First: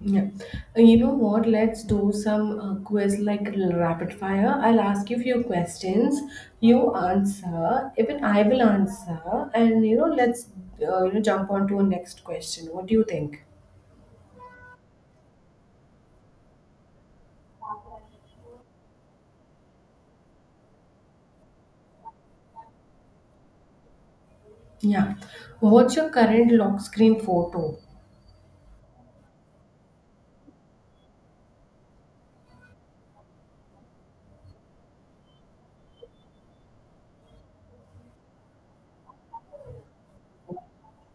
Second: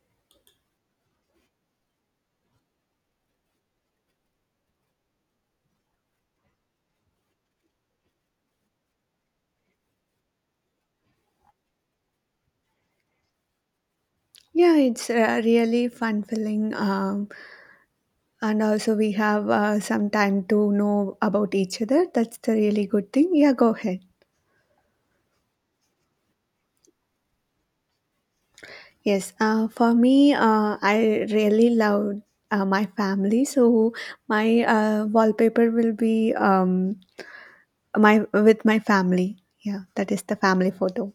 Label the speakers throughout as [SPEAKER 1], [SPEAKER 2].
[SPEAKER 1] Yeah. You know what? Let's do some quiz like rapid fire. I'll ask you few questions. You answer. Even I will answer. And you know, let's jump on to a next question. What do you think?
[SPEAKER 2] Yeah, it's a really fun filling. And also, we have some time to know about each other. That's the really good thing. Yeah, go ahead.
[SPEAKER 1] Yeah. What's your current lock screen photo?
[SPEAKER 2] Yes, for me, I really love my family. So, my wallpaper will be my with my family. Yeah, that is the family photo.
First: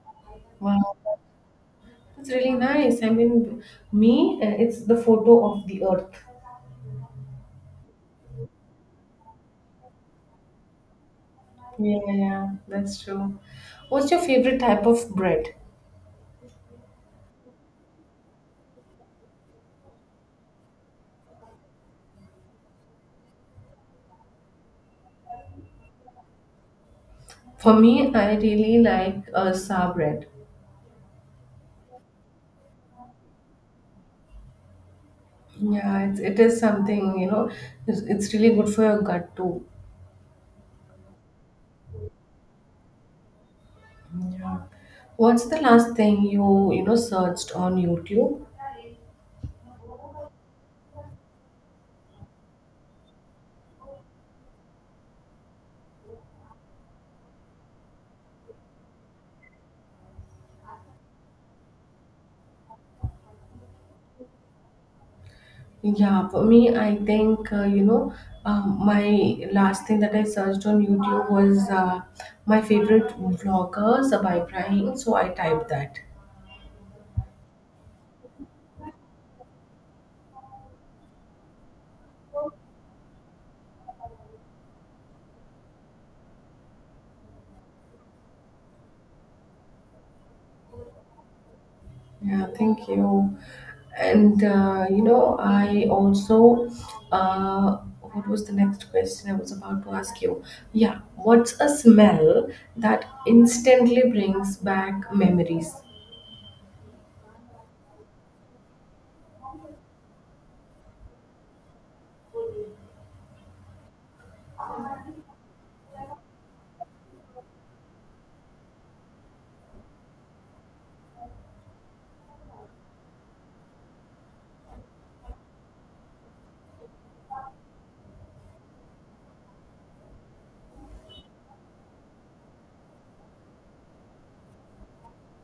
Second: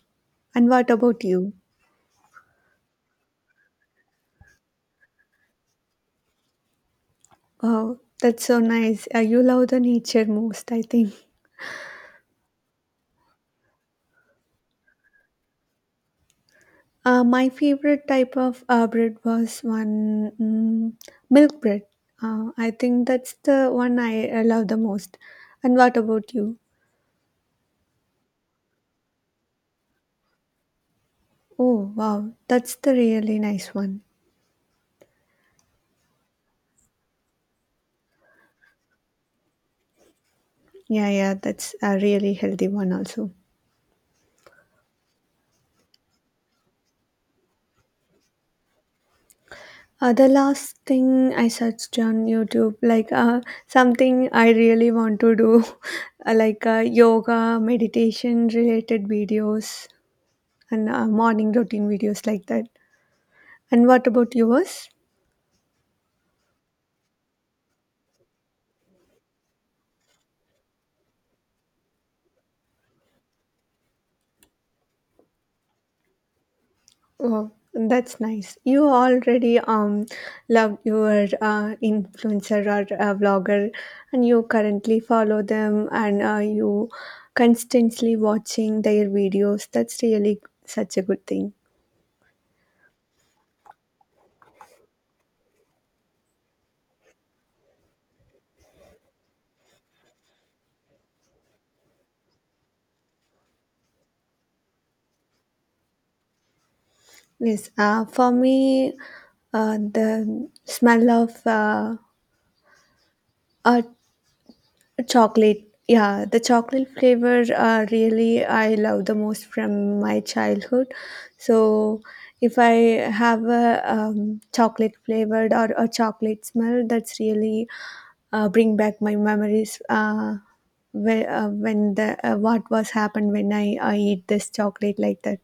[SPEAKER 2] And what
[SPEAKER 1] Wow,
[SPEAKER 2] about you?
[SPEAKER 1] that's really nice. I mean, me, it's the photo of the earth.
[SPEAKER 2] Wow, that's so nice. You love the nature most, I think.
[SPEAKER 1] Yeah, yeah, that's true. What's your favorite type of bread?
[SPEAKER 2] My favorite type of bread was one milk bread. I think that's the one I love the most. And what about you?
[SPEAKER 1] For me, I really like sour bread.
[SPEAKER 2] Oh, wow, that's the really nice one.
[SPEAKER 1] Yeah, it is something, you know, it's really good for your gut too.
[SPEAKER 2] Yeah, yeah, that's a really healthy one also.
[SPEAKER 1] Yeah. What's the last thing you searched on YouTube?
[SPEAKER 2] The last thing I searched on YouTube, like something I really want to do, like yoga, meditation related videos, and morning routine videos like that. And what about yours?
[SPEAKER 1] Yeah, for me, I think, my last thing that I searched on YouTube was my favorite vloggers by Ibrahim. So I typed that.
[SPEAKER 2] Oh, that's nice. You already love your influencer or vlogger, and you currently follow them, and you constantly watching their videos. That's really such a good thing.
[SPEAKER 1] Yeah, thank you. And I also what was the next question I was about to ask you? Yeah, what's a smell that instantly brings back memories?
[SPEAKER 2] Yes. For me, the smell of earth chocolate. Yeah, the chocolate flavor really I love the most from my childhood. So if I have a chocolate flavored or a chocolate smell, that's really bring back my memories where, when the what was happened when I eat this chocolate like that.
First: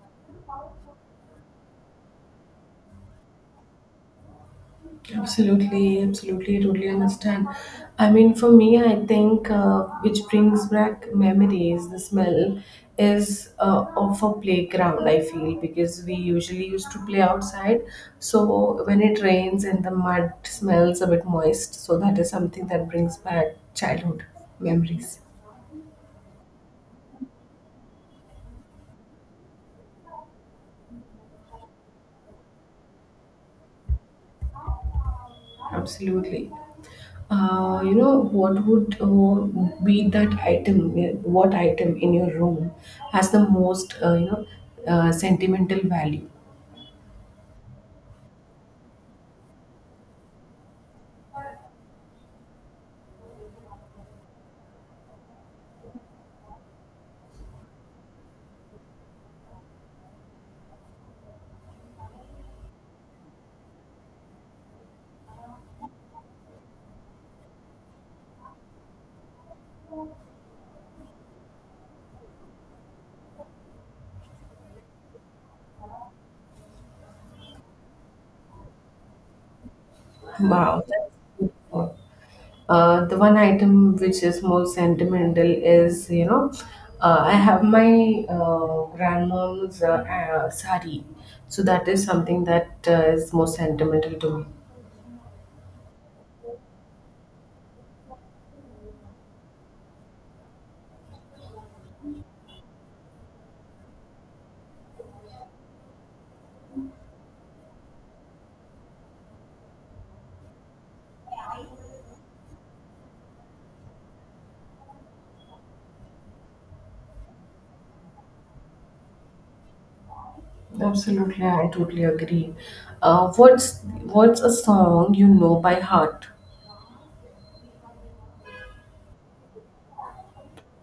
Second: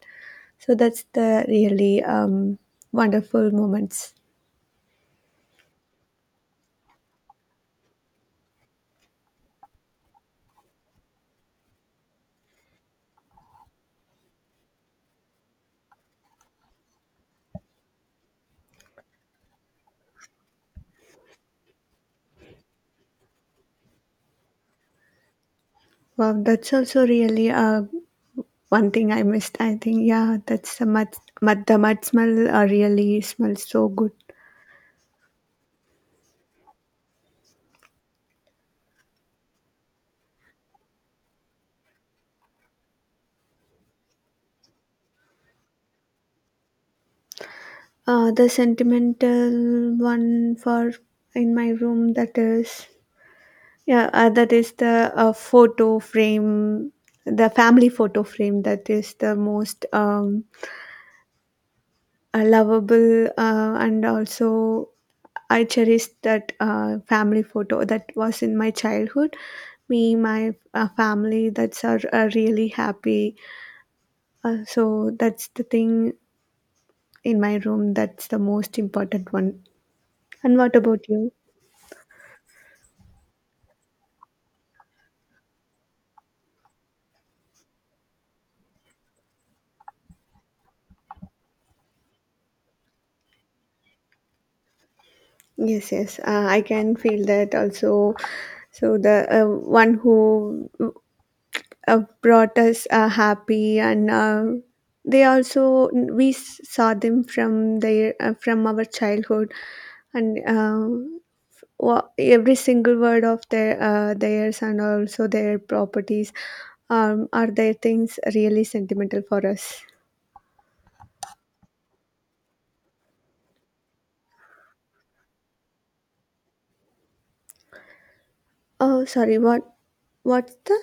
[SPEAKER 2] So that's the really wonderful moments.
[SPEAKER 1] Absolutely, absolutely, totally understand. I mean, for me, I think which brings back memories, the smell is of a playground, I feel, because we usually used to play outside. So when it rains and the mud smells a bit moist, so that is something that brings back childhood memories.
[SPEAKER 2] Wow, that's also really a one thing I missed, I think. Yeah, that's the mud, the mud smell really smells so good.
[SPEAKER 1] Absolutely. What would be that item? What item in your room has the most, sentimental value?
[SPEAKER 2] The sentimental one for in my room that is, yeah, that is the photo frame, the family photo frame that is the most lovable and also I cherish that family photo that was in my childhood. Me, my family, are really happy. So that's the thing in my room. That's the most important one. And what
[SPEAKER 1] Wow, that's
[SPEAKER 2] about you?
[SPEAKER 1] beautiful. The one item which is most sentimental is, you know, I have my grandmom's sari. So that is something that is most sentimental to me.
[SPEAKER 2] Yes, yes, I can feel that also. So the one who brought us happy, and they also saw them from their from our childhood, and every single word of their theirs and also their properties are their things really sentimental for us.
[SPEAKER 1] Absolutely, I totally agree. What's a song you know by heart?
[SPEAKER 2] Oh, sorry. What? What's the?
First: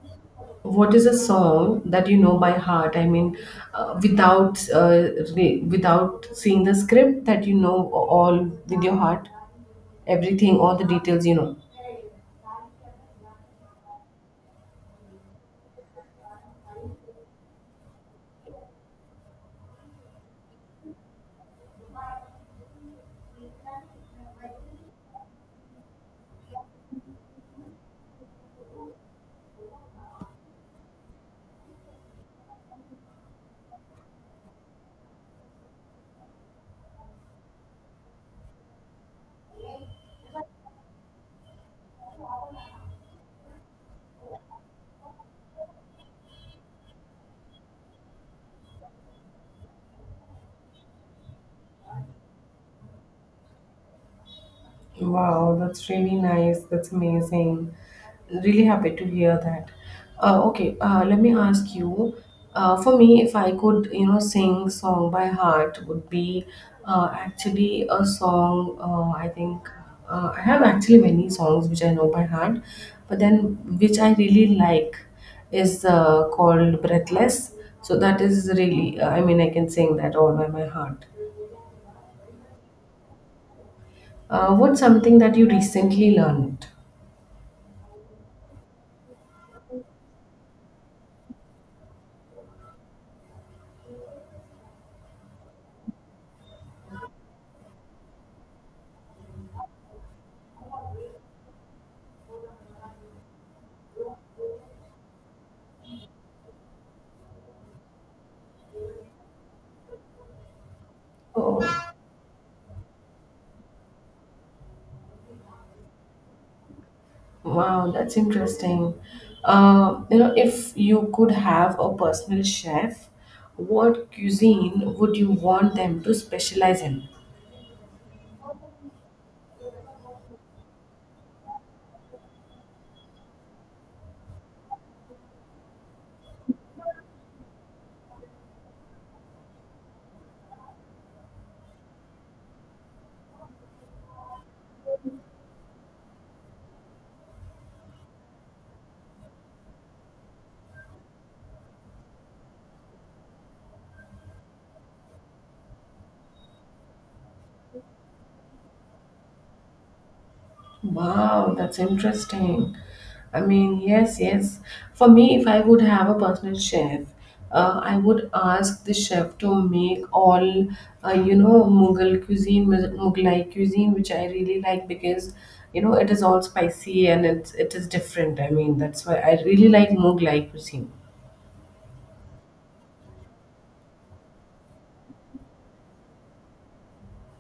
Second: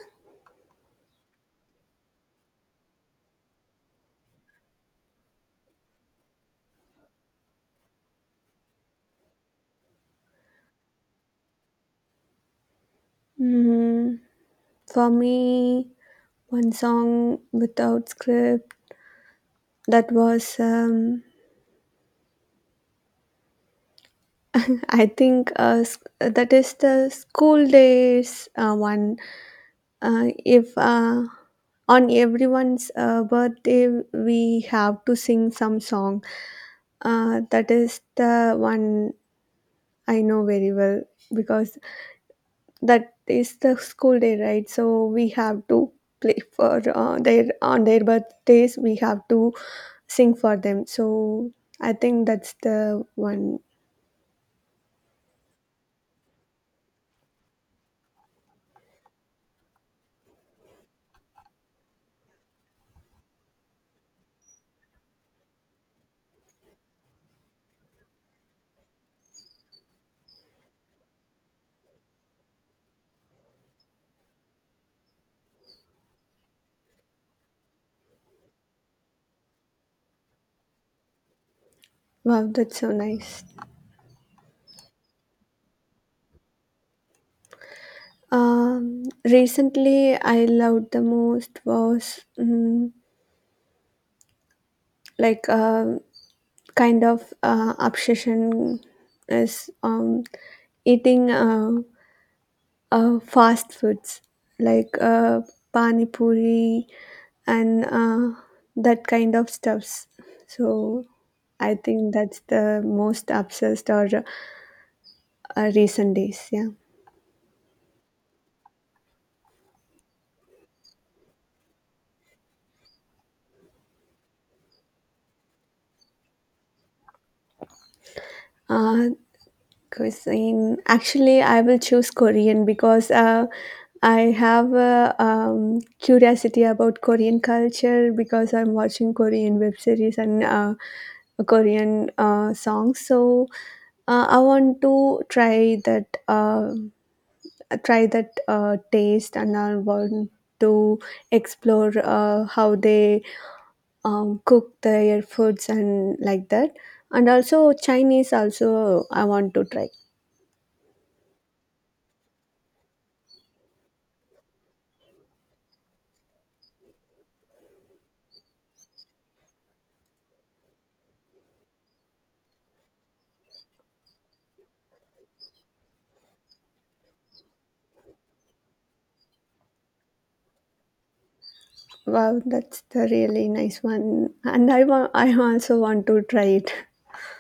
[SPEAKER 1] What is a song that you know by heart? I mean, without without seeing the script that you know all with your heart, everything, all the details you know.
[SPEAKER 2] Mm, for me, one song without script. That was, I think, that is the school days one. If on everyone's birthday, we have to sing some song. That is the one I know very well because that is the school day, right? So we have to play for their on their birthdays we have to sing for them, so I think that's the one.
[SPEAKER 1] Wow, that's really nice. That's amazing. Really happy to hear that. Okay, let me ask you. For me, if I could, you know, sing song by heart, would be actually a song. I think I have actually many songs which I know by heart, but then which I really like is called "Breathless." So that is really, I mean, I can sing that all by my heart.
[SPEAKER 2] Wow, that's so nice.
[SPEAKER 1] What's something that you recently learned?
[SPEAKER 2] Recently I loved the most was like a kind of obsession is um eating fast foods like pani puri and that kind of stuffs. So I
[SPEAKER 1] Oh.
[SPEAKER 2] think that's the most obsessed or recent days. Yeah.
[SPEAKER 1] Wow, that's interesting. You know, if you could have a personal chef, what cuisine would you want them to specialize in?
[SPEAKER 2] Uh, Cuisine. Actually, I will choose Korean because I have a curiosity about Korean culture because I'm watching Korean web series and Korean songs. So I want to try that. Try that taste and I want to explore how they cook their foods and like that. And also Chinese also I want to try.
[SPEAKER 1] Wow, that's interesting. I mean, yes, yes. For me, if I would have a personal chef, I would ask the chef to make all, you know, Mughlai cuisine, which I really like because, you know, it is all spicy and it is different. I mean, that's why I really like Mughlai cuisine.
[SPEAKER 2] Wow, that's the really nice one. And I also want to try it.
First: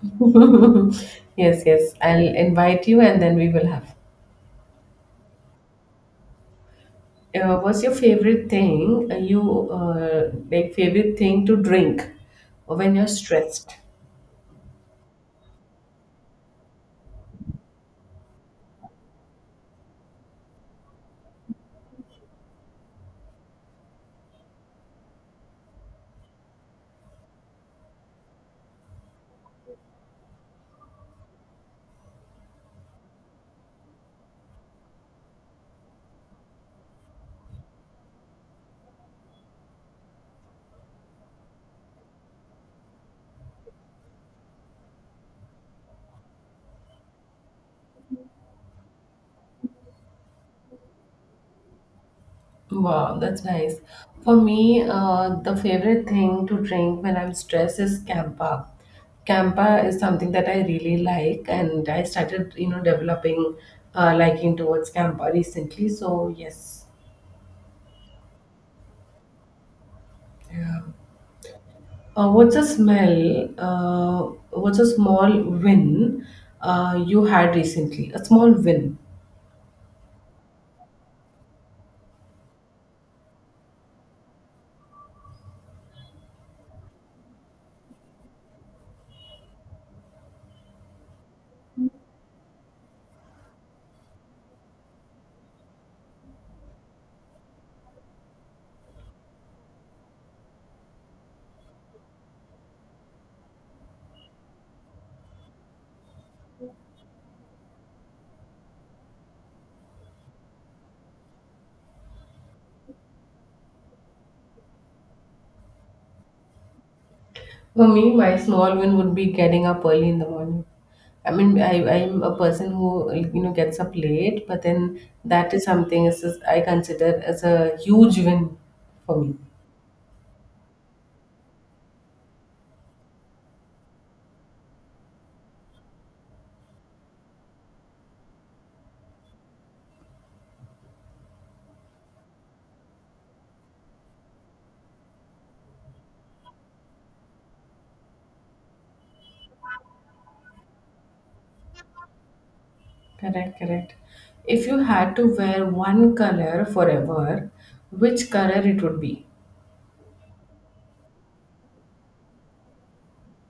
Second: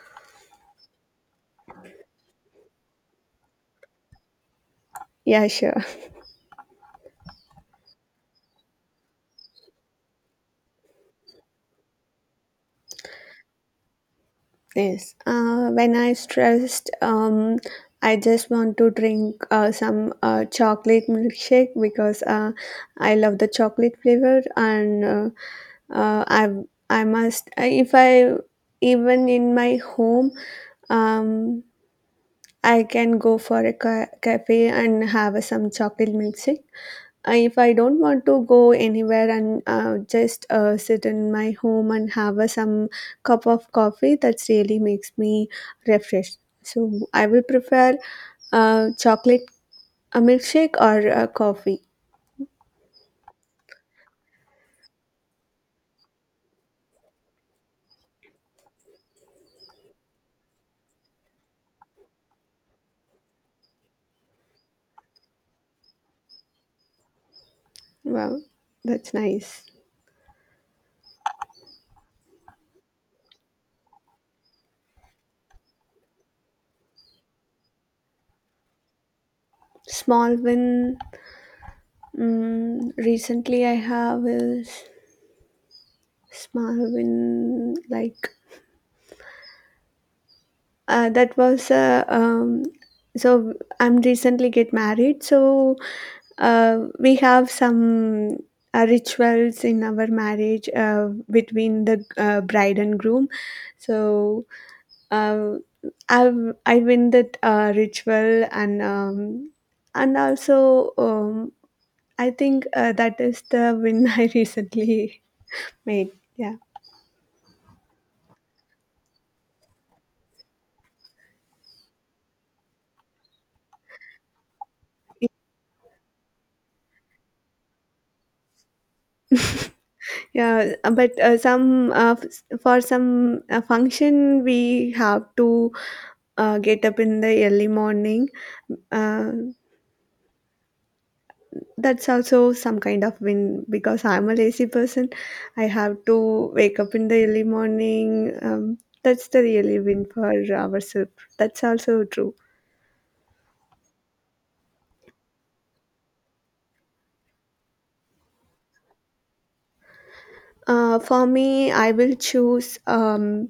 [SPEAKER 1] Yes, yes. I'll invite you and then we will have.
[SPEAKER 2] Yeah, sure.
[SPEAKER 1] What's your favorite thing you like favorite thing to drink when you're stressed?
[SPEAKER 2] Yes. When I stressed, I just want to drink some chocolate milkshake because I love the chocolate flavor and uh, I if I even in my home, um, I can go for a cafe and have some chocolate milkshake. If I don't want to go anywhere and just sit in my home and have some cup of coffee, that really makes me refreshed. So I will prefer chocolate a milkshake or a coffee.
[SPEAKER 1] Wow, that's nice. For me, the favorite thing to drink when I'm stressed is Campa. Campa is something that I really like, and I started, you know, developing liking towards Campa recently. So yes.
[SPEAKER 2] Wow, that's nice.
[SPEAKER 1] Yeah. What's a smell? What's a small win you had recently? A small win.
[SPEAKER 2] Small win. Mm, recently, I have a small win, like that was so I'm recently get married, so we have some rituals in our marriage between the bride and groom. So uh, I win that ritual and also I think that is the win I recently made. Yeah.
[SPEAKER 1] For me, my small win would be getting up early in the morning. I mean, I'm a person who like, you know, gets up late, but then that is something I consider as a huge win for me.
[SPEAKER 2] Yeah, but some for some function we have to get up in the early morning. Uh, that's also some kind of win because I'm a lazy person. I have to wake up in the early morning. That's the really win for ourselves. That's also true.
[SPEAKER 1] Correct, correct. If you had to wear one color forever, which color it would be?
[SPEAKER 2] For me, I will choose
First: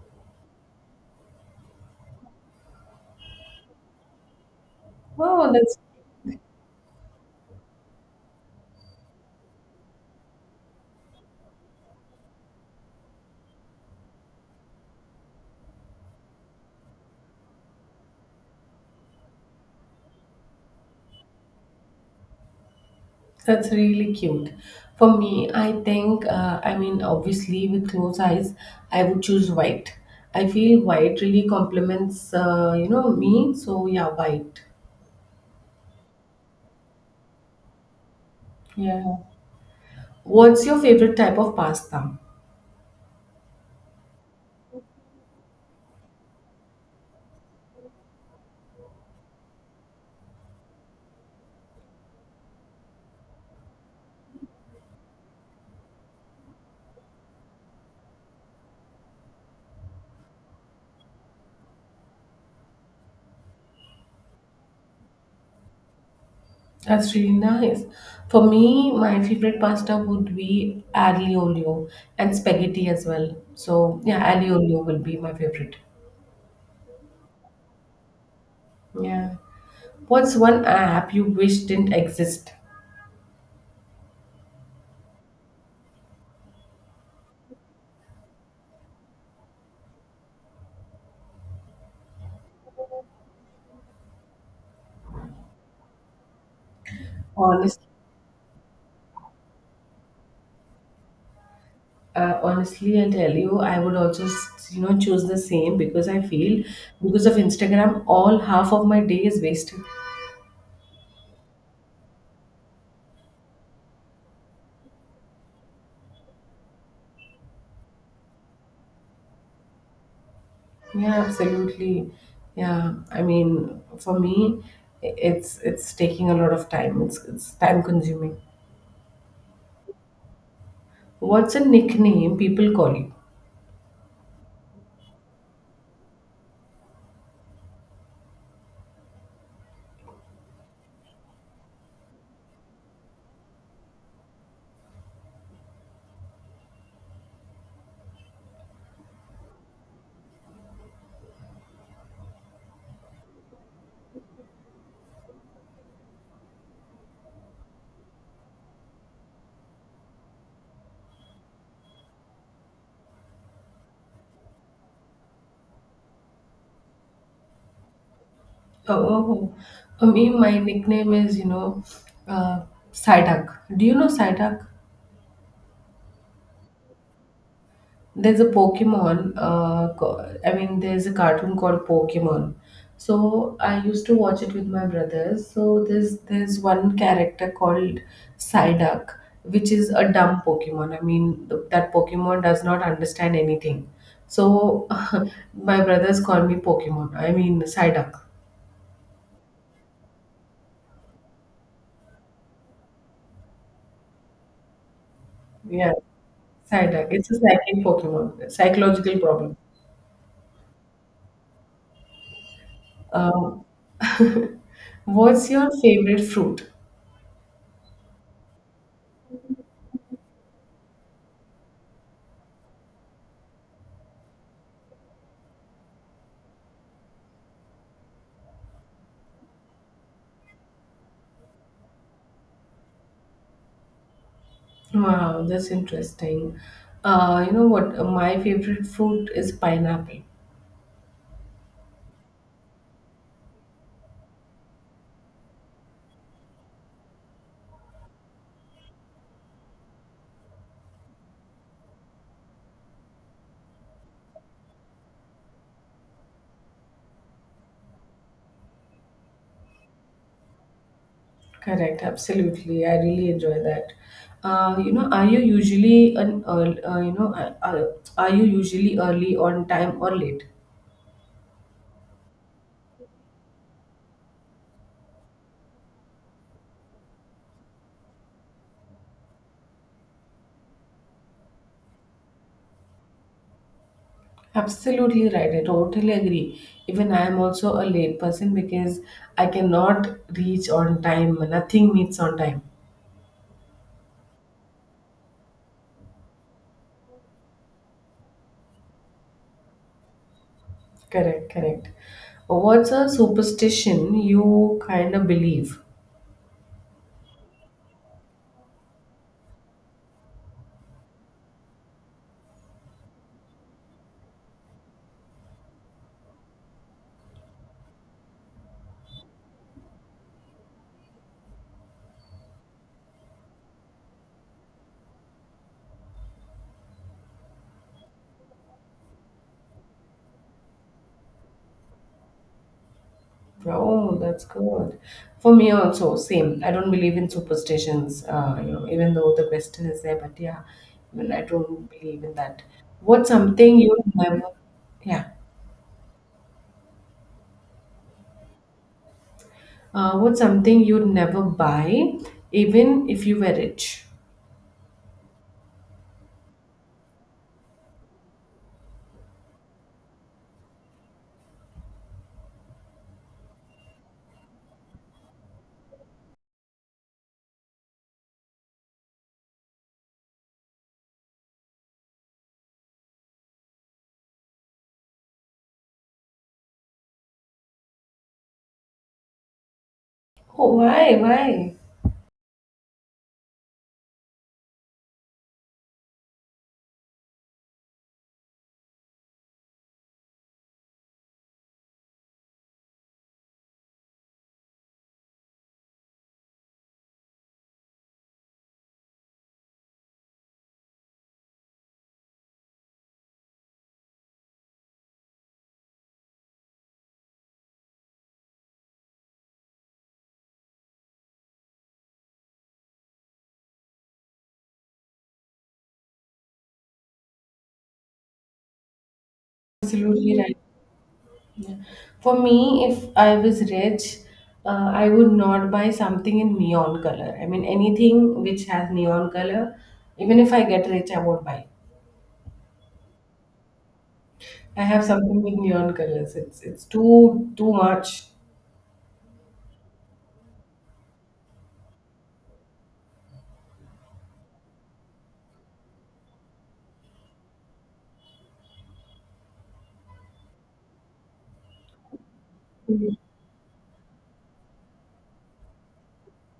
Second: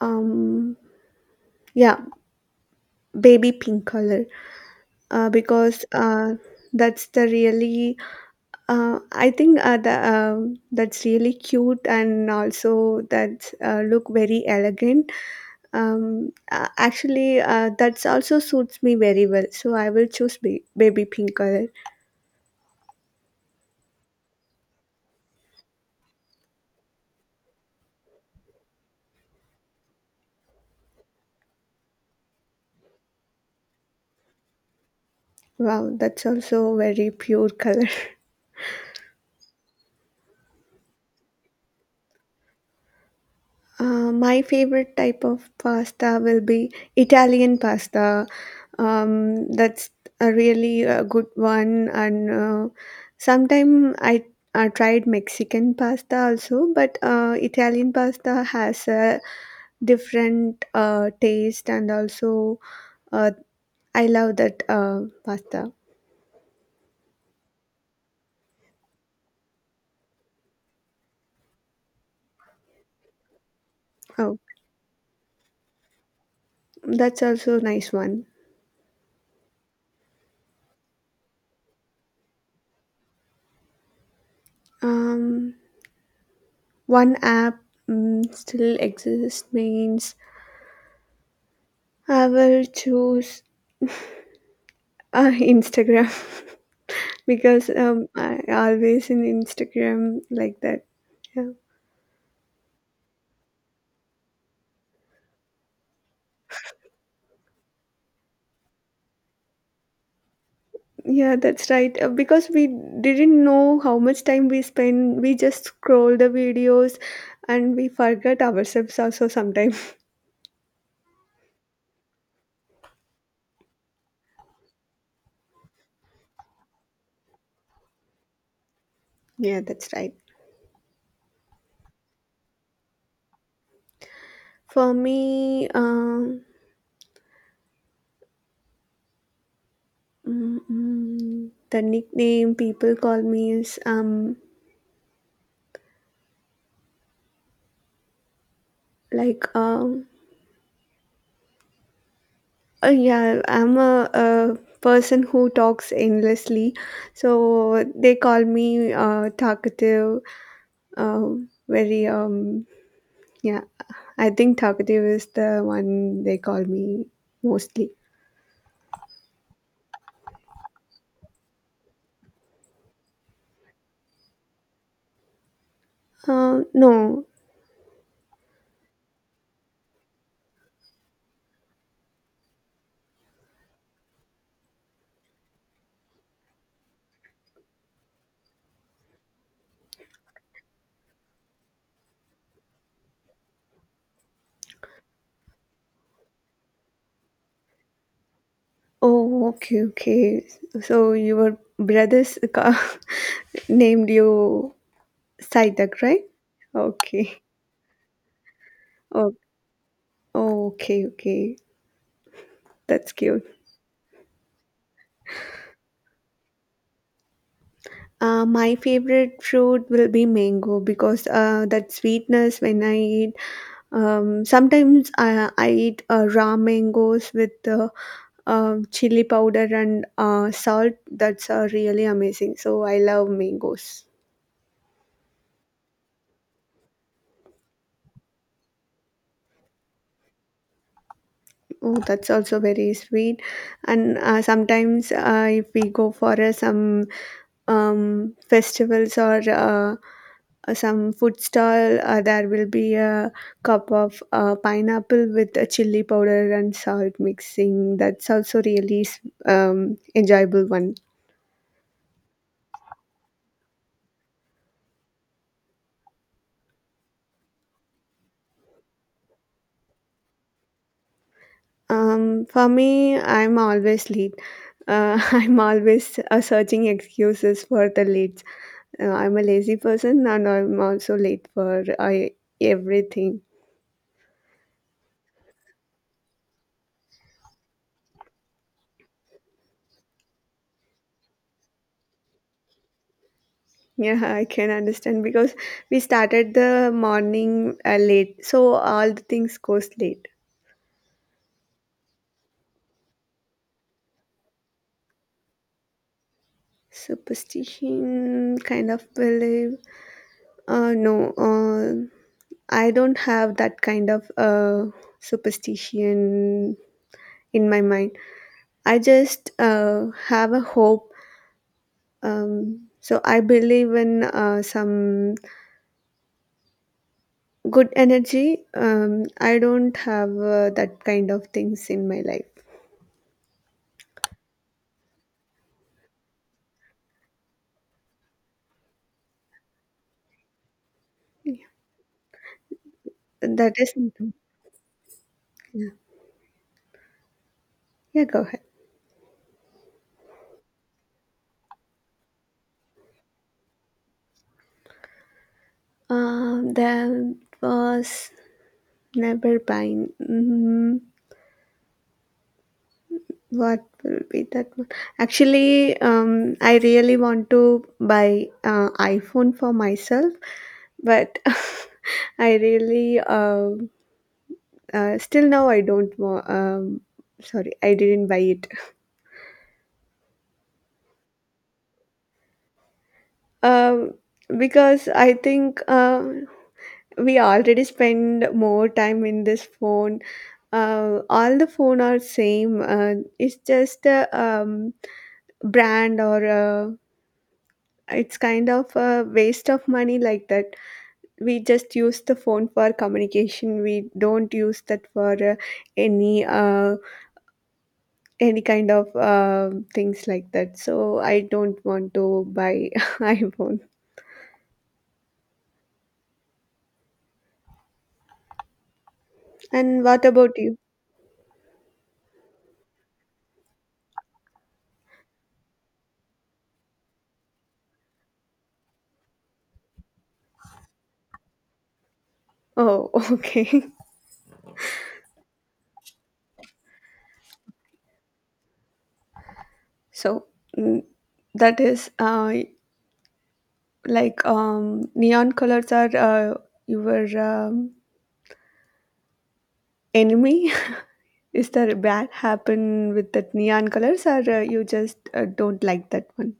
[SPEAKER 2] um yeah, baby pink color
[SPEAKER 1] Oh, that's
[SPEAKER 2] because that's the really I think the, that's really cute and also that look very elegant. Actually, that also suits me very well. So I will choose baby pink color.
[SPEAKER 1] That's really cute. For me, I think, I mean, obviously, with closed eyes, I would choose white. I feel white really complements, me. So yeah, white.
[SPEAKER 2] Wow, that's also very pure color.
[SPEAKER 1] Yeah. What's your favorite type of pasta?
[SPEAKER 2] My favorite type of pasta will be Italian pasta. That's a really a good one and sometime I tried Mexican pasta also, but Italian pasta has a different taste, and also uh, I love that pasta.
[SPEAKER 1] That's really nice. For me, my favorite pasta would be aglio olio and spaghetti as well. So yeah,
[SPEAKER 2] Oh,
[SPEAKER 1] aglio olio will be my favorite.
[SPEAKER 2] that's also a nice one.
[SPEAKER 1] Yeah. What's one app you wish didn't exist?
[SPEAKER 2] Um, One app, still exists means I will choose Instagram because
[SPEAKER 1] Honestly.
[SPEAKER 2] I always in Instagram like that. Yeah,
[SPEAKER 1] Honestly and tell you, I would also you know choose the same, because I feel because of Instagram all half of my day is wasted.
[SPEAKER 2] yeah, that's right. Because we didn't know how much time we spend, we just scroll the videos and we forget ourselves also sometimes.
[SPEAKER 1] Yeah, absolutely. Yeah, I mean for me, it's taking a lot of time, it's time consuming.
[SPEAKER 2] Yeah, that's right.
[SPEAKER 1] What's a nickname people call you?
[SPEAKER 2] For me, the nickname people call me is like um yeah, I'm a person who talks endlessly, so they call me talkative, very yeah, I think talkative is the one they call me mostly.
[SPEAKER 1] Oh, oh, oh. For me, my nickname is, you know, uh, Psyduck. Do you know Psyduck?
[SPEAKER 2] No.
[SPEAKER 1] There's a Pokemon, I mean, there's a cartoon called Pokemon. So I used to watch it with my brothers. So there's one character called Psyduck, which is a dumb Pokemon. I mean, that Pokemon does not understand anything. So my brothers call me Pokemon. I mean, Psyduck.
[SPEAKER 2] Oh, okay, okay. So your brothers named you
[SPEAKER 1] Yeah,
[SPEAKER 2] Saitak, right?
[SPEAKER 1] Psyduck. It's a
[SPEAKER 2] Okay.
[SPEAKER 1] psychic Pokemon, psychological
[SPEAKER 2] Oh,
[SPEAKER 1] problem.
[SPEAKER 2] oh, okay, okay. That's cute.
[SPEAKER 1] Um, what's your favorite fruit?
[SPEAKER 2] My favorite fruit will be mango because that sweetness when I eat. Sometimes I eat raw mangoes with chili powder and salt. That's really amazing, so I love mangoes.
[SPEAKER 1] Wow, that's interesting. You know what? My favorite fruit is pineapple.
[SPEAKER 2] Oh, that's also very sweet. And sometimes if we go for some festivals or some food stall, there will be a cup of pineapple with a chili powder and salt mixing. That's also really enjoyable one.
[SPEAKER 1] Correct, absolutely. I really enjoy that. Are you usually an early, are you usually early on time or late?
[SPEAKER 2] For me, I'm always late. I'm always searching excuses for the late. I'm a lazy person and I'm also late for I, everything.
[SPEAKER 1] Absolutely right. I totally agree. Even I am also a late person because I cannot reach on time. Nothing meets on time.
[SPEAKER 2] Yeah, I can understand because we started the morning late, so all the things goes late.
[SPEAKER 1] Correct, correct. What's a superstition you kind of believe?
[SPEAKER 2] Superstition kind of believe. No, I don't have that kind of superstition in my mind. I just have a hope. So I believe in some good energy. I don't have that kind of things in my life.
[SPEAKER 1] Oh, that's good. For me also, same. I don't believe in superstitions, you know, even though the question is there, but yeah, even I
[SPEAKER 2] Yeah.
[SPEAKER 1] don't believe in that. What's
[SPEAKER 2] That
[SPEAKER 1] something
[SPEAKER 2] is,
[SPEAKER 1] you'd
[SPEAKER 2] something.
[SPEAKER 1] never, yeah,
[SPEAKER 2] Yeah, go ahead.
[SPEAKER 1] what's something you'd never buy, even if you were rich?
[SPEAKER 2] That was never buying. Mm, what will be that one? Actually, I really want to buy iPhone for myself, but I really still now, I don't sorry, I didn't buy it.
[SPEAKER 1] Oh, why? Why?
[SPEAKER 2] Um, because I think we already spend more time in this phone. All the phone are same. It's just a um, brand or it's kind of a waste of money, like that. We just use the phone for communication. We don't use that for any uh, any kind of things like that. So I don't want to buy iPhone. And what
[SPEAKER 1] Absolutely
[SPEAKER 2] about
[SPEAKER 1] right.
[SPEAKER 2] you?
[SPEAKER 1] Yeah. For me, if I was rich, I would not buy something in neon color. I mean, anything which has neon color, even if I get rich, I won't buy.
[SPEAKER 2] Oh, okay.
[SPEAKER 1] I have something with neon colors. It's too too much.
[SPEAKER 2] So, mm, that is like neon colors are your enemy. Is there bad happen with that neon colors, or you just don't like that one?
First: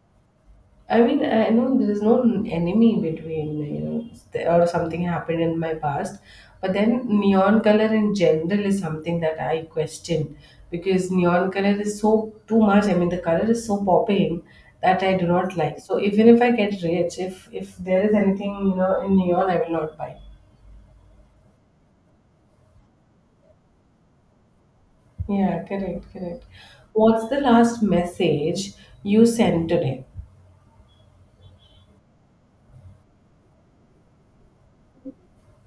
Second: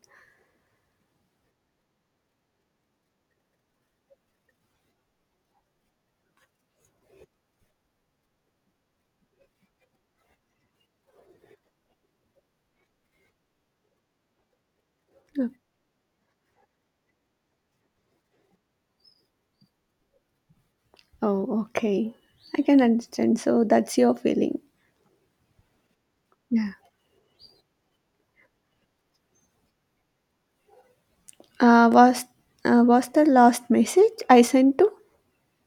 [SPEAKER 1] I mean, I know there is no enemy between, you know, there- or something happened in my past, but then neon color in general is something that I question because neon color is so too much. I mean, the color is so popping that I do
[SPEAKER 2] Yeah.
[SPEAKER 1] not like. So even if I get rich, if there is anything you know in neon, I will not buy.
[SPEAKER 2] Oh, okay. I can understand. So that's your feeling.
[SPEAKER 1] Yeah, correct, correct.
[SPEAKER 2] Yeah.
[SPEAKER 1] What's the last message you sent today?
[SPEAKER 2] Uh, was was the last message I sent to?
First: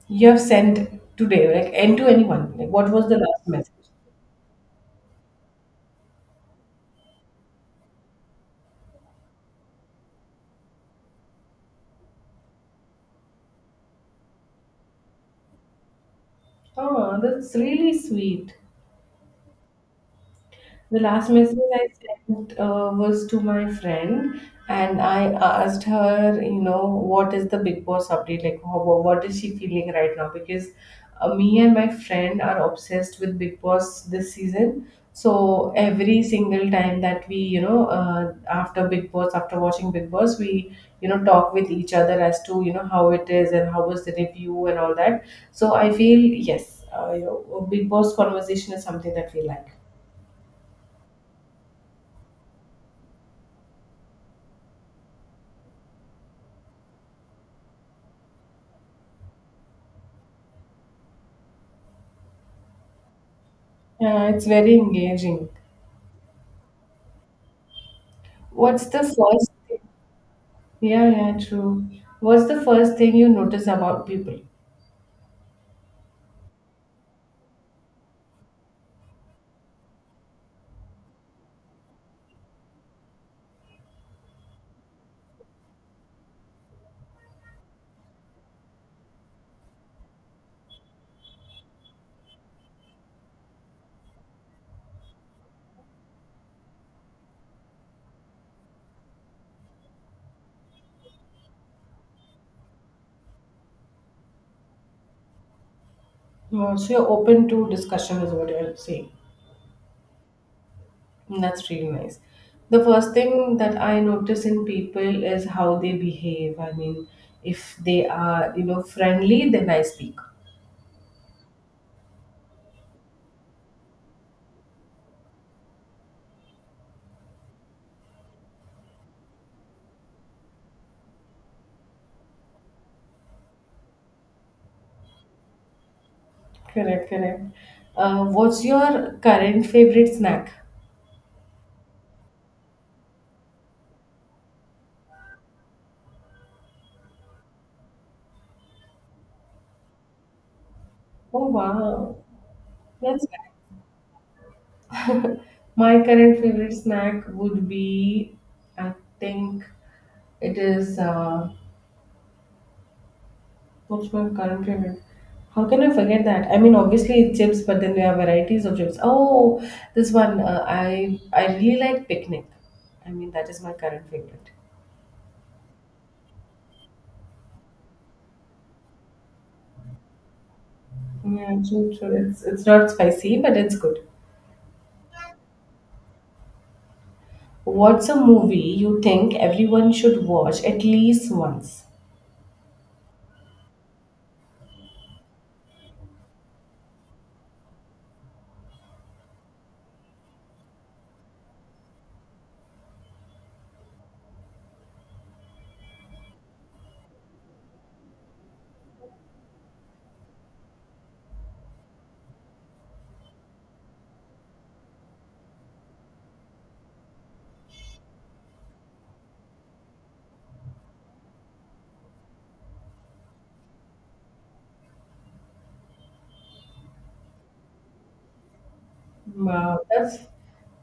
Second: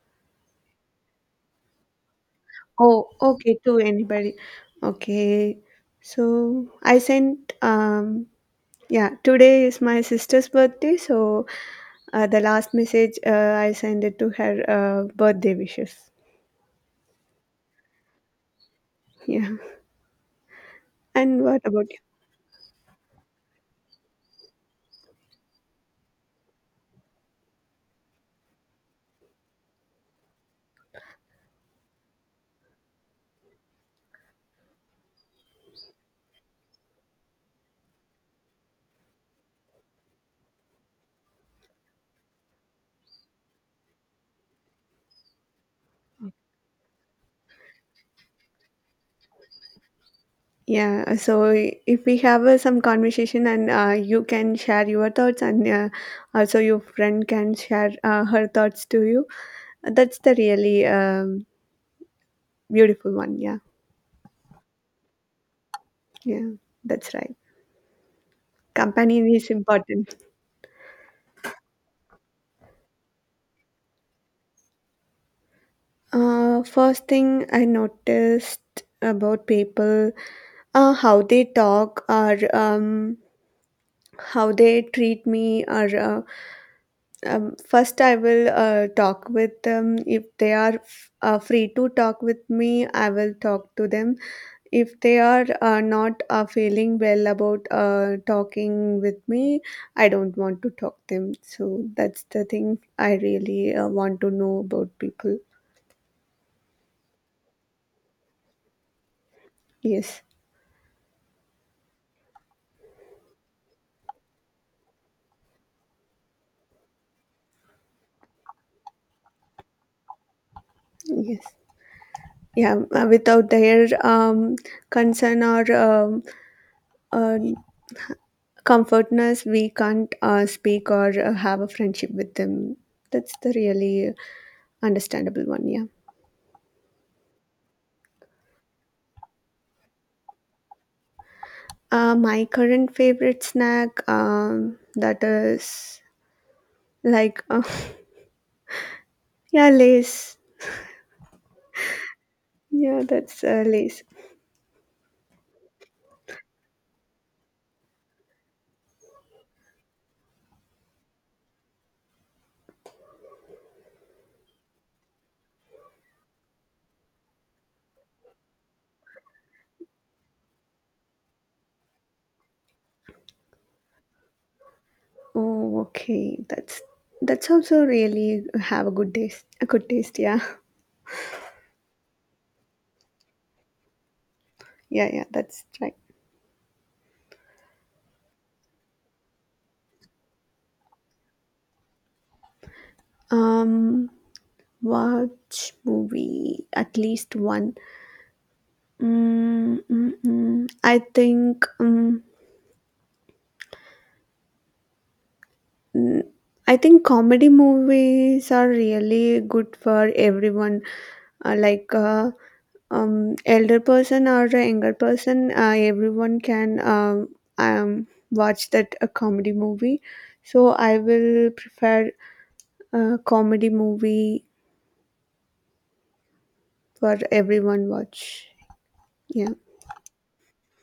[SPEAKER 1] You have sent today, like and to anyone? Like what
[SPEAKER 2] Oh,
[SPEAKER 1] was the last
[SPEAKER 2] okay,
[SPEAKER 1] message?
[SPEAKER 2] to anybody. Okay. So I sent yeah, today is my sister's birthday, so the last message I sent it to her birthday wishes.
[SPEAKER 1] Oh, that's really sweet.
[SPEAKER 2] Yeah.
[SPEAKER 1] The last
[SPEAKER 2] And
[SPEAKER 1] message
[SPEAKER 2] what about
[SPEAKER 1] I
[SPEAKER 2] you?
[SPEAKER 1] sent was to my friend, and I asked her, you know, what is the Big Boss update? Like, how, what is she feeling right now? Because me and my friend are obsessed with Big Boss this season. So every single time that we, you know, after Big Boss, after watching Big Boss, we, you know, talk with each other as to, you know, how it is and how was the review and all that. So I feel, yes, you know, Big Boss conversation is something that we like.
[SPEAKER 2] Yeah, so if we have some conversation and you can share your thoughts and also your friend can share her thoughts to you. That's the really beautiful one. Yeah.
[SPEAKER 1] Yeah, it's very engaging.
[SPEAKER 2] Yeah. That's right.
[SPEAKER 1] What's the
[SPEAKER 2] Companion is
[SPEAKER 1] first thing?
[SPEAKER 2] important.
[SPEAKER 1] Yeah, yeah, true. What's the first thing you notice about people?
[SPEAKER 2] First thing I noticed about people, how they talk or how they treat me, or first I will talk with them. If they are free to talk with me, I will talk to them. If they are not feeling well about talking with me, I don't want to talk them. So that's the thing I really want to know about people.
[SPEAKER 1] So you're open to discussion, is what you're saying.
[SPEAKER 2] Yes,
[SPEAKER 1] And that's really nice. The first thing that I notice in people is how they behave. I mean, if they are, you know, friendly, then I speak.
[SPEAKER 2] yes. Yeah, without their concern or uh, comfortness, we can't speak or have a friendship with them. That's the really understandable one. Yeah.
[SPEAKER 1] Correct, correct. What's your current favorite snack?
[SPEAKER 2] My current favorite snack, that is like, yeah lace.
[SPEAKER 1] Oh, wow.
[SPEAKER 2] Yeah,
[SPEAKER 1] That's
[SPEAKER 2] that's
[SPEAKER 1] nice.
[SPEAKER 2] lace.
[SPEAKER 1] My current favorite snack would be, I think it is, what's my current favorite? How can I forget that? I mean, obviously it's chips, but then there are varieties of chips. Oh, this one, I really like picnic. I mean, that is my current favorite.
[SPEAKER 2] Oh, okay. That's also really have a good taste. A good taste. Yeah,
[SPEAKER 1] Yeah, true, true. It's not spicy, but it's good.
[SPEAKER 2] yeah, yeah. That's right.
[SPEAKER 1] What's a movie you think everyone should watch at least once?
[SPEAKER 2] Um, Watch movie, at least one. Mm, mm, mm. I think um, mm, I think comedy movies are really good for everyone. Like, elder person or a younger person, everyone can watch that a comedy movie. So I will prefer a comedy movie for everyone watch. Yeah.
[SPEAKER 1] Wow, that's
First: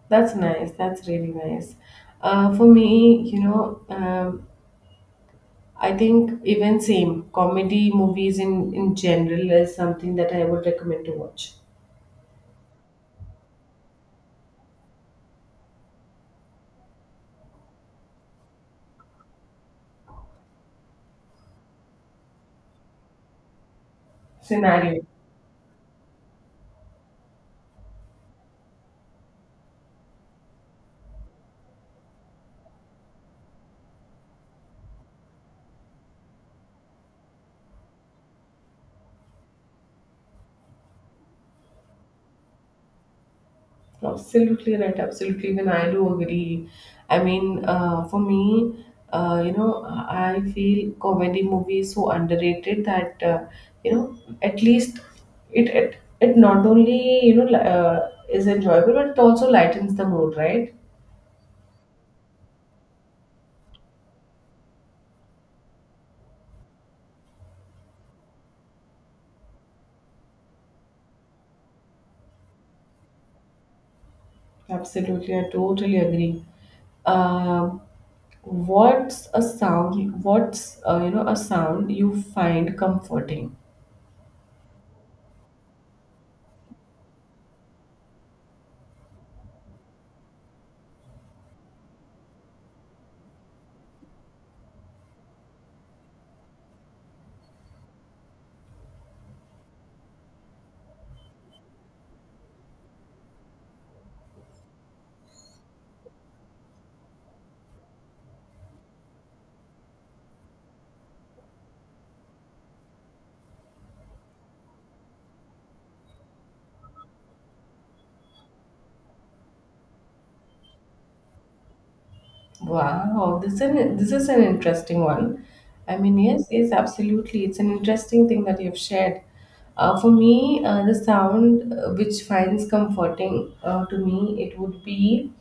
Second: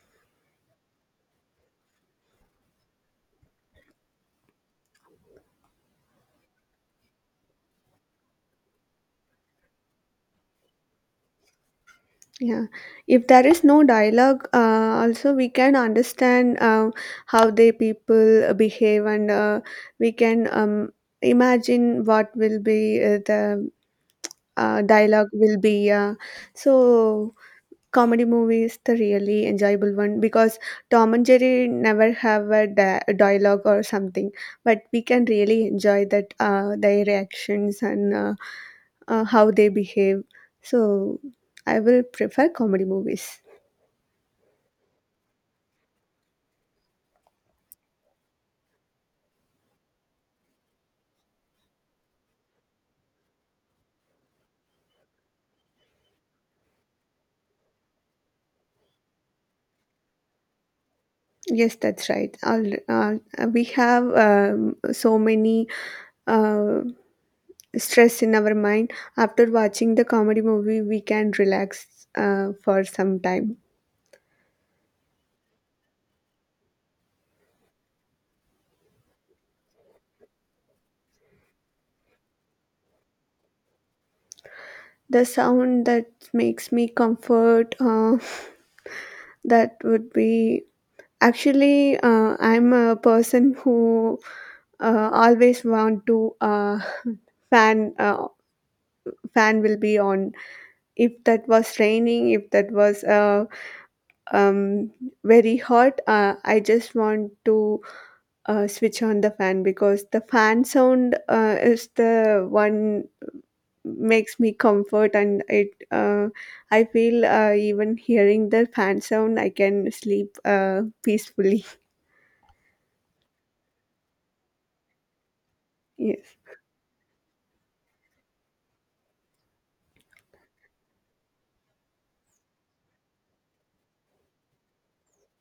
[SPEAKER 1] That's nice. That's really nice. For me, you know, I think even same comedy movies in general is something that I would recommend to watch.
[SPEAKER 2] Yeah, if there is no dialogue, also we can understand how they people behave, and we can imagine what will be the
[SPEAKER 1] Scenario,
[SPEAKER 2] dialogue will be. So comedy movie is the really enjoyable one because Tom and Jerry never have a dialogue or something, but we can really enjoy that their reactions and how they behave. So I will prefer comedy movies.
[SPEAKER 1] absolutely right. Absolutely, even I do agree. I mean, for me, I feel comedy movies so underrated that you know, at least it not only, you know, is enjoyable, but it also lightens the mood, right?
[SPEAKER 2] Yes, that's right. Uh, we have so many uh, stress in our mind. After watching the comedy movie, we can relax for some time.
[SPEAKER 1] Absolutely, I totally agree. Um, what's a sound you find comforting?
[SPEAKER 2] The sound that makes me comfort, that would be, actually, I'm a person who always want to, fan uh, fan will be on. If that was raining, if that was um, very hot, I just want to switch on the fan because the fan sound is the one makes me comfort, and it, I feel, even hearing the fan sound I can sleep peacefully.
[SPEAKER 1] Wow, this is an interesting one. I mean,
[SPEAKER 2] Yes.
[SPEAKER 1] yes, yes, absolutely. It's an interesting thing that you've shared. For me, the sound which finds comforting to me, it would be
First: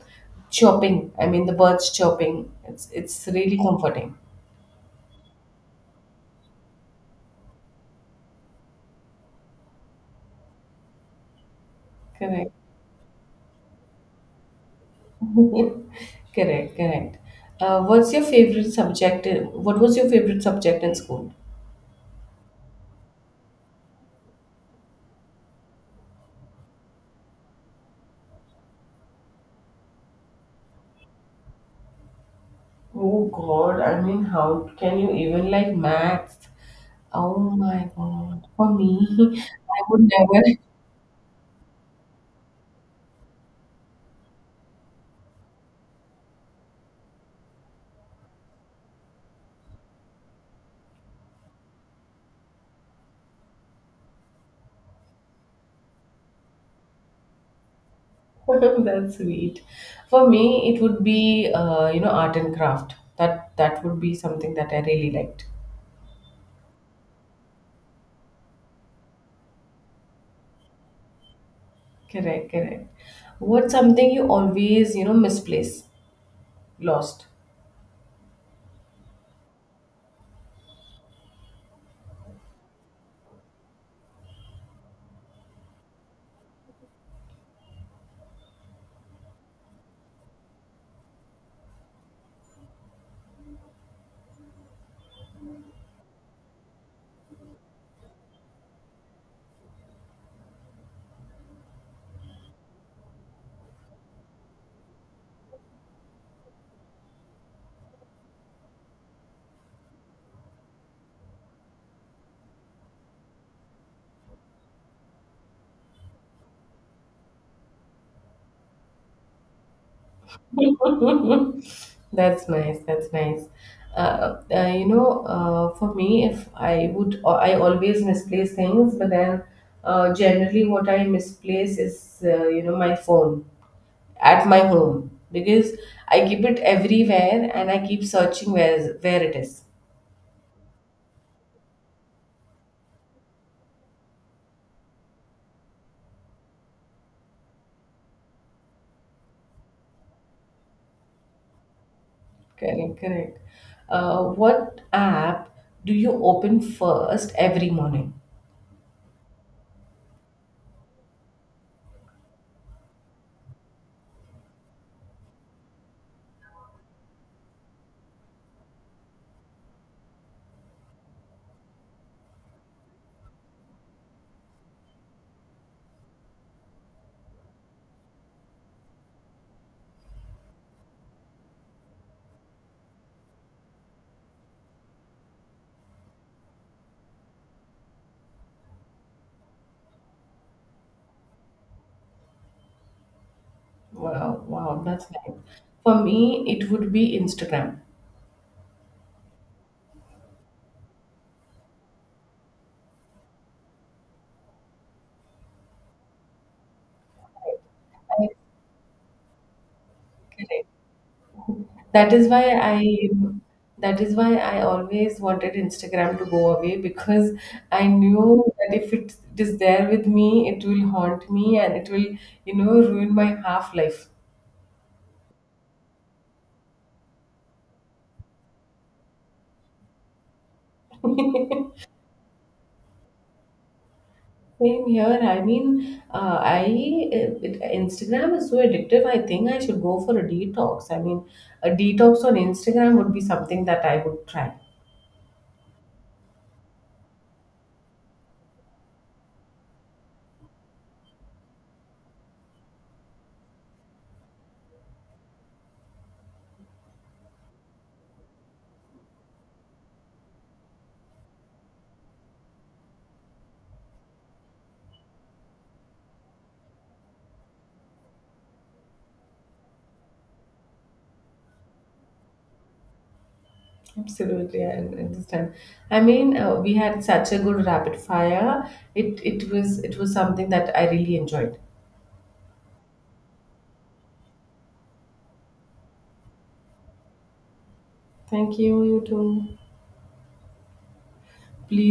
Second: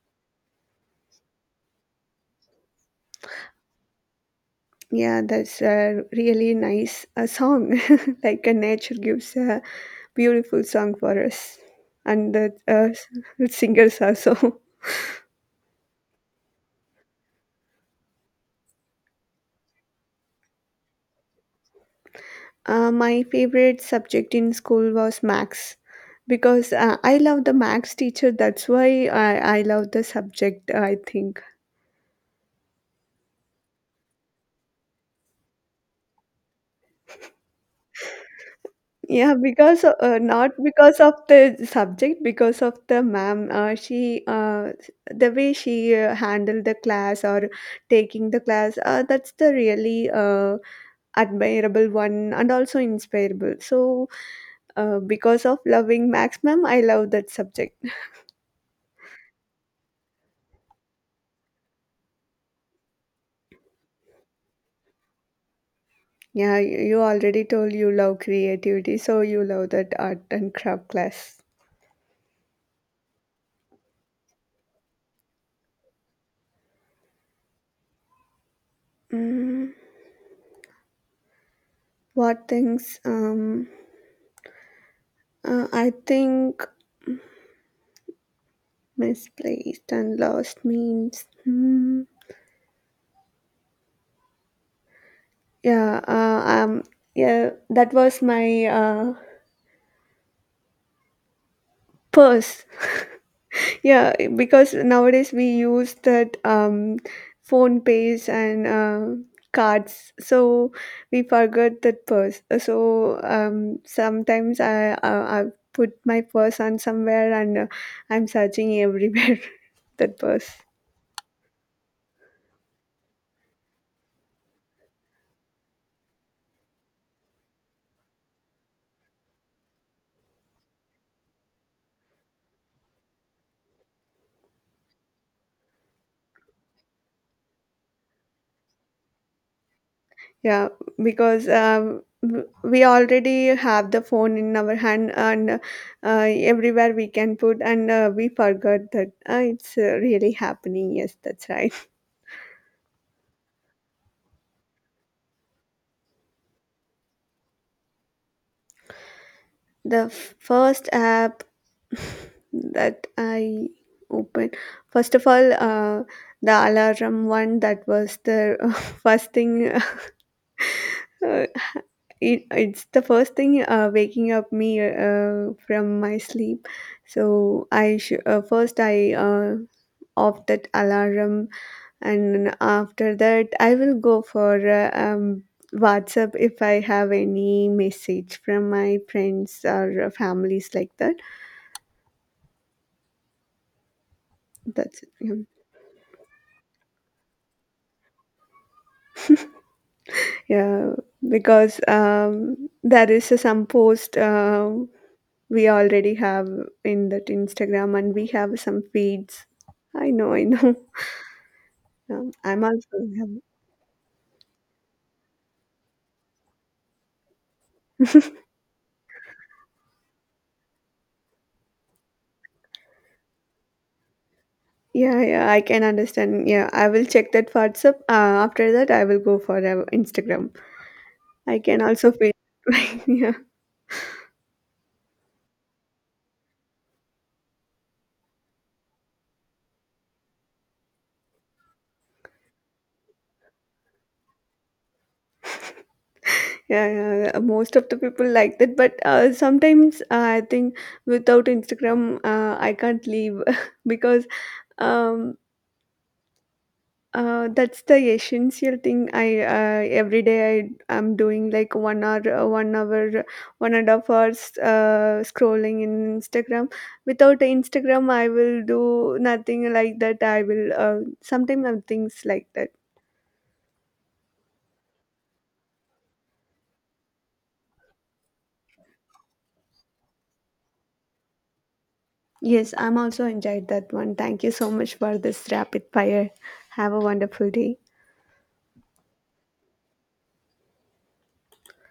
[SPEAKER 1] chopping. I mean, the birds chopping. It's really comforting.
[SPEAKER 2] Yeah, that's a really nice song. Like, nature gives a beautiful song for us, and
[SPEAKER 1] Correct.
[SPEAKER 2] the singers also.
[SPEAKER 1] Correct, correct. What was your favorite subject in school?
[SPEAKER 2] My favorite subject in school was max, because I love the max teacher. That's why I love the subject, I think.
[SPEAKER 1] Oh God, I mean, how can you even like maths? Oh my God. For me,
[SPEAKER 2] Yeah,
[SPEAKER 1] I
[SPEAKER 2] because,
[SPEAKER 1] would never.
[SPEAKER 2] not because of the subject, because of the ma'am. She the way she handled the class or taking the class. That's the really admirable one, and also inspirable. So because of loving Max ma'am, I love that subject.
[SPEAKER 1] That's sweet. For me, it would be art and craft. That would be something that I really liked.
[SPEAKER 2] Yeah, you already told you love creativity, so you love that art and craft class.
[SPEAKER 1] Correct, correct. What's something you always, you know, misplace, lost?
[SPEAKER 2] Mm, what things? I think misplaced and lost means. Hmm. Yeah. Yeah. That was my purse. Yeah, because nowadays we use that, phone pays and cards, so we forget that purse. So sometimes I put my purse on somewhere, and I'm searching everywhere that purse.
[SPEAKER 1] That's nice. That's nice. For me, if I would, I always misplace things, but then generally what I misplace is, you know, my phone at my home because I keep it everywhere and I keep searching where it is.
[SPEAKER 2] Yeah, because we already have the phone in our hand, and uh, everywhere we can put, and we forgot that, it's really happening. Yes, that's right.
[SPEAKER 1] Correct, correct. What app do you open first every morning?
[SPEAKER 2] The first app that I opened, first of all, the alarm one, that was the first thing. uh, it's the first thing waking up me from my sleep. So first I off that alarm, and after that I will go for WhatsApp if I have any message from my friends or families like that.
[SPEAKER 1] Wow, wow,
[SPEAKER 2] That's
[SPEAKER 1] that's
[SPEAKER 2] it. Yeah.
[SPEAKER 1] nice. For me, it would be Instagram.
[SPEAKER 2] Yeah, because there is some post we already have in that Instagram, and we have some feeds. I know, I know.
[SPEAKER 1] That is why
[SPEAKER 2] I'm
[SPEAKER 1] I
[SPEAKER 2] also have
[SPEAKER 1] that is why I always wanted Instagram to go away, because I knew that if it is there with me, it will haunt me and it will, you know, ruin my half life.
[SPEAKER 2] yeah, yeah. I can understand. Yeah, I will check that WhatsApp. After that, I will go for Instagram. I can also feel. Yeah,
[SPEAKER 1] Same here. I mean, Instagram is so addictive. I think I should go for a detox. I mean, a detox on Instagram would be something that I would try.
[SPEAKER 2] yeah, yeah. Most of the people like that, but sometimes I think without Instagram, I can't leave because um that's the essential thing. I Every day I am doing like 1 hour, 1 hour, 1.5 hours scrolling in Instagram. Without Instagram, I will do nothing like that. I will sometimes things like that.
[SPEAKER 1] Absolutely, and this time, I mean, we had such a good rapid fire. It was something that I really enjoyed.
[SPEAKER 2] Yes, I'm also enjoyed that one. Thank you so much for this rapid fire. Have a wonderful day.
[SPEAKER 1] Thank you, you too. Please.